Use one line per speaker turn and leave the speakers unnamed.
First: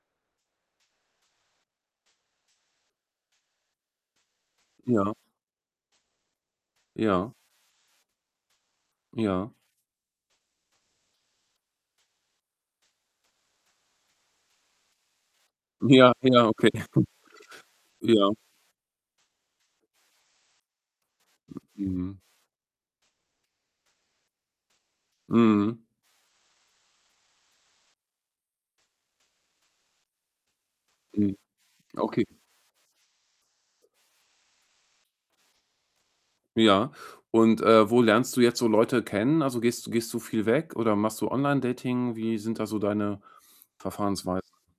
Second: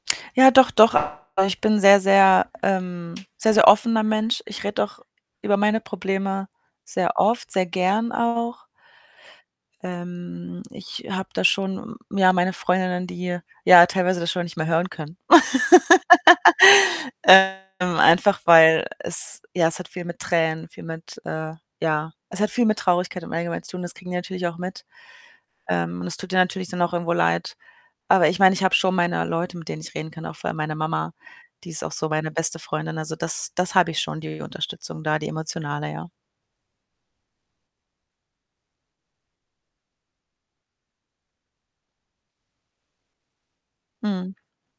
Ja doch, doch. Aber ich bin sehr, sehr, ähm, sehr, sehr offener Mensch. Ich rede auch
Ja.
über meine Probleme sehr
Ja.
oft, sehr gerne auch.
Ja.
Ähm, ich habe da schon, hm, ja, meine Freundinnen, die ja teilweise das schon nicht mehr hören können.
Ja, ja, okay.
Ähm,
Ja.
einfach weil es ja, es hat viel mit Tränen, viel mit, äh, ja
Mhm.
es hat viel mit Traurigkeit im allgemeinen zu tun das kriegen die natürlich auch mit.
Mhm.
Ähm, und das tut denen natürlich dann auch irgendwo leid. Aber ich meine, ich habe schon meine Leute, mit denen ich reden kann, auch vor allem meine Mama,
Hm.
die ist auch so
Okay.
meine beste Freundin. Also, das, das habe ich schon, die Unterstützung da, die emotionale, ja.
Ja, und, äh, wo lernst du jetzt so Leute kennen? Also, gehst du gehst du viel weg oder machst du Online-Dating? Wie sind da so deine
Mhm.
Verfahrensweisen?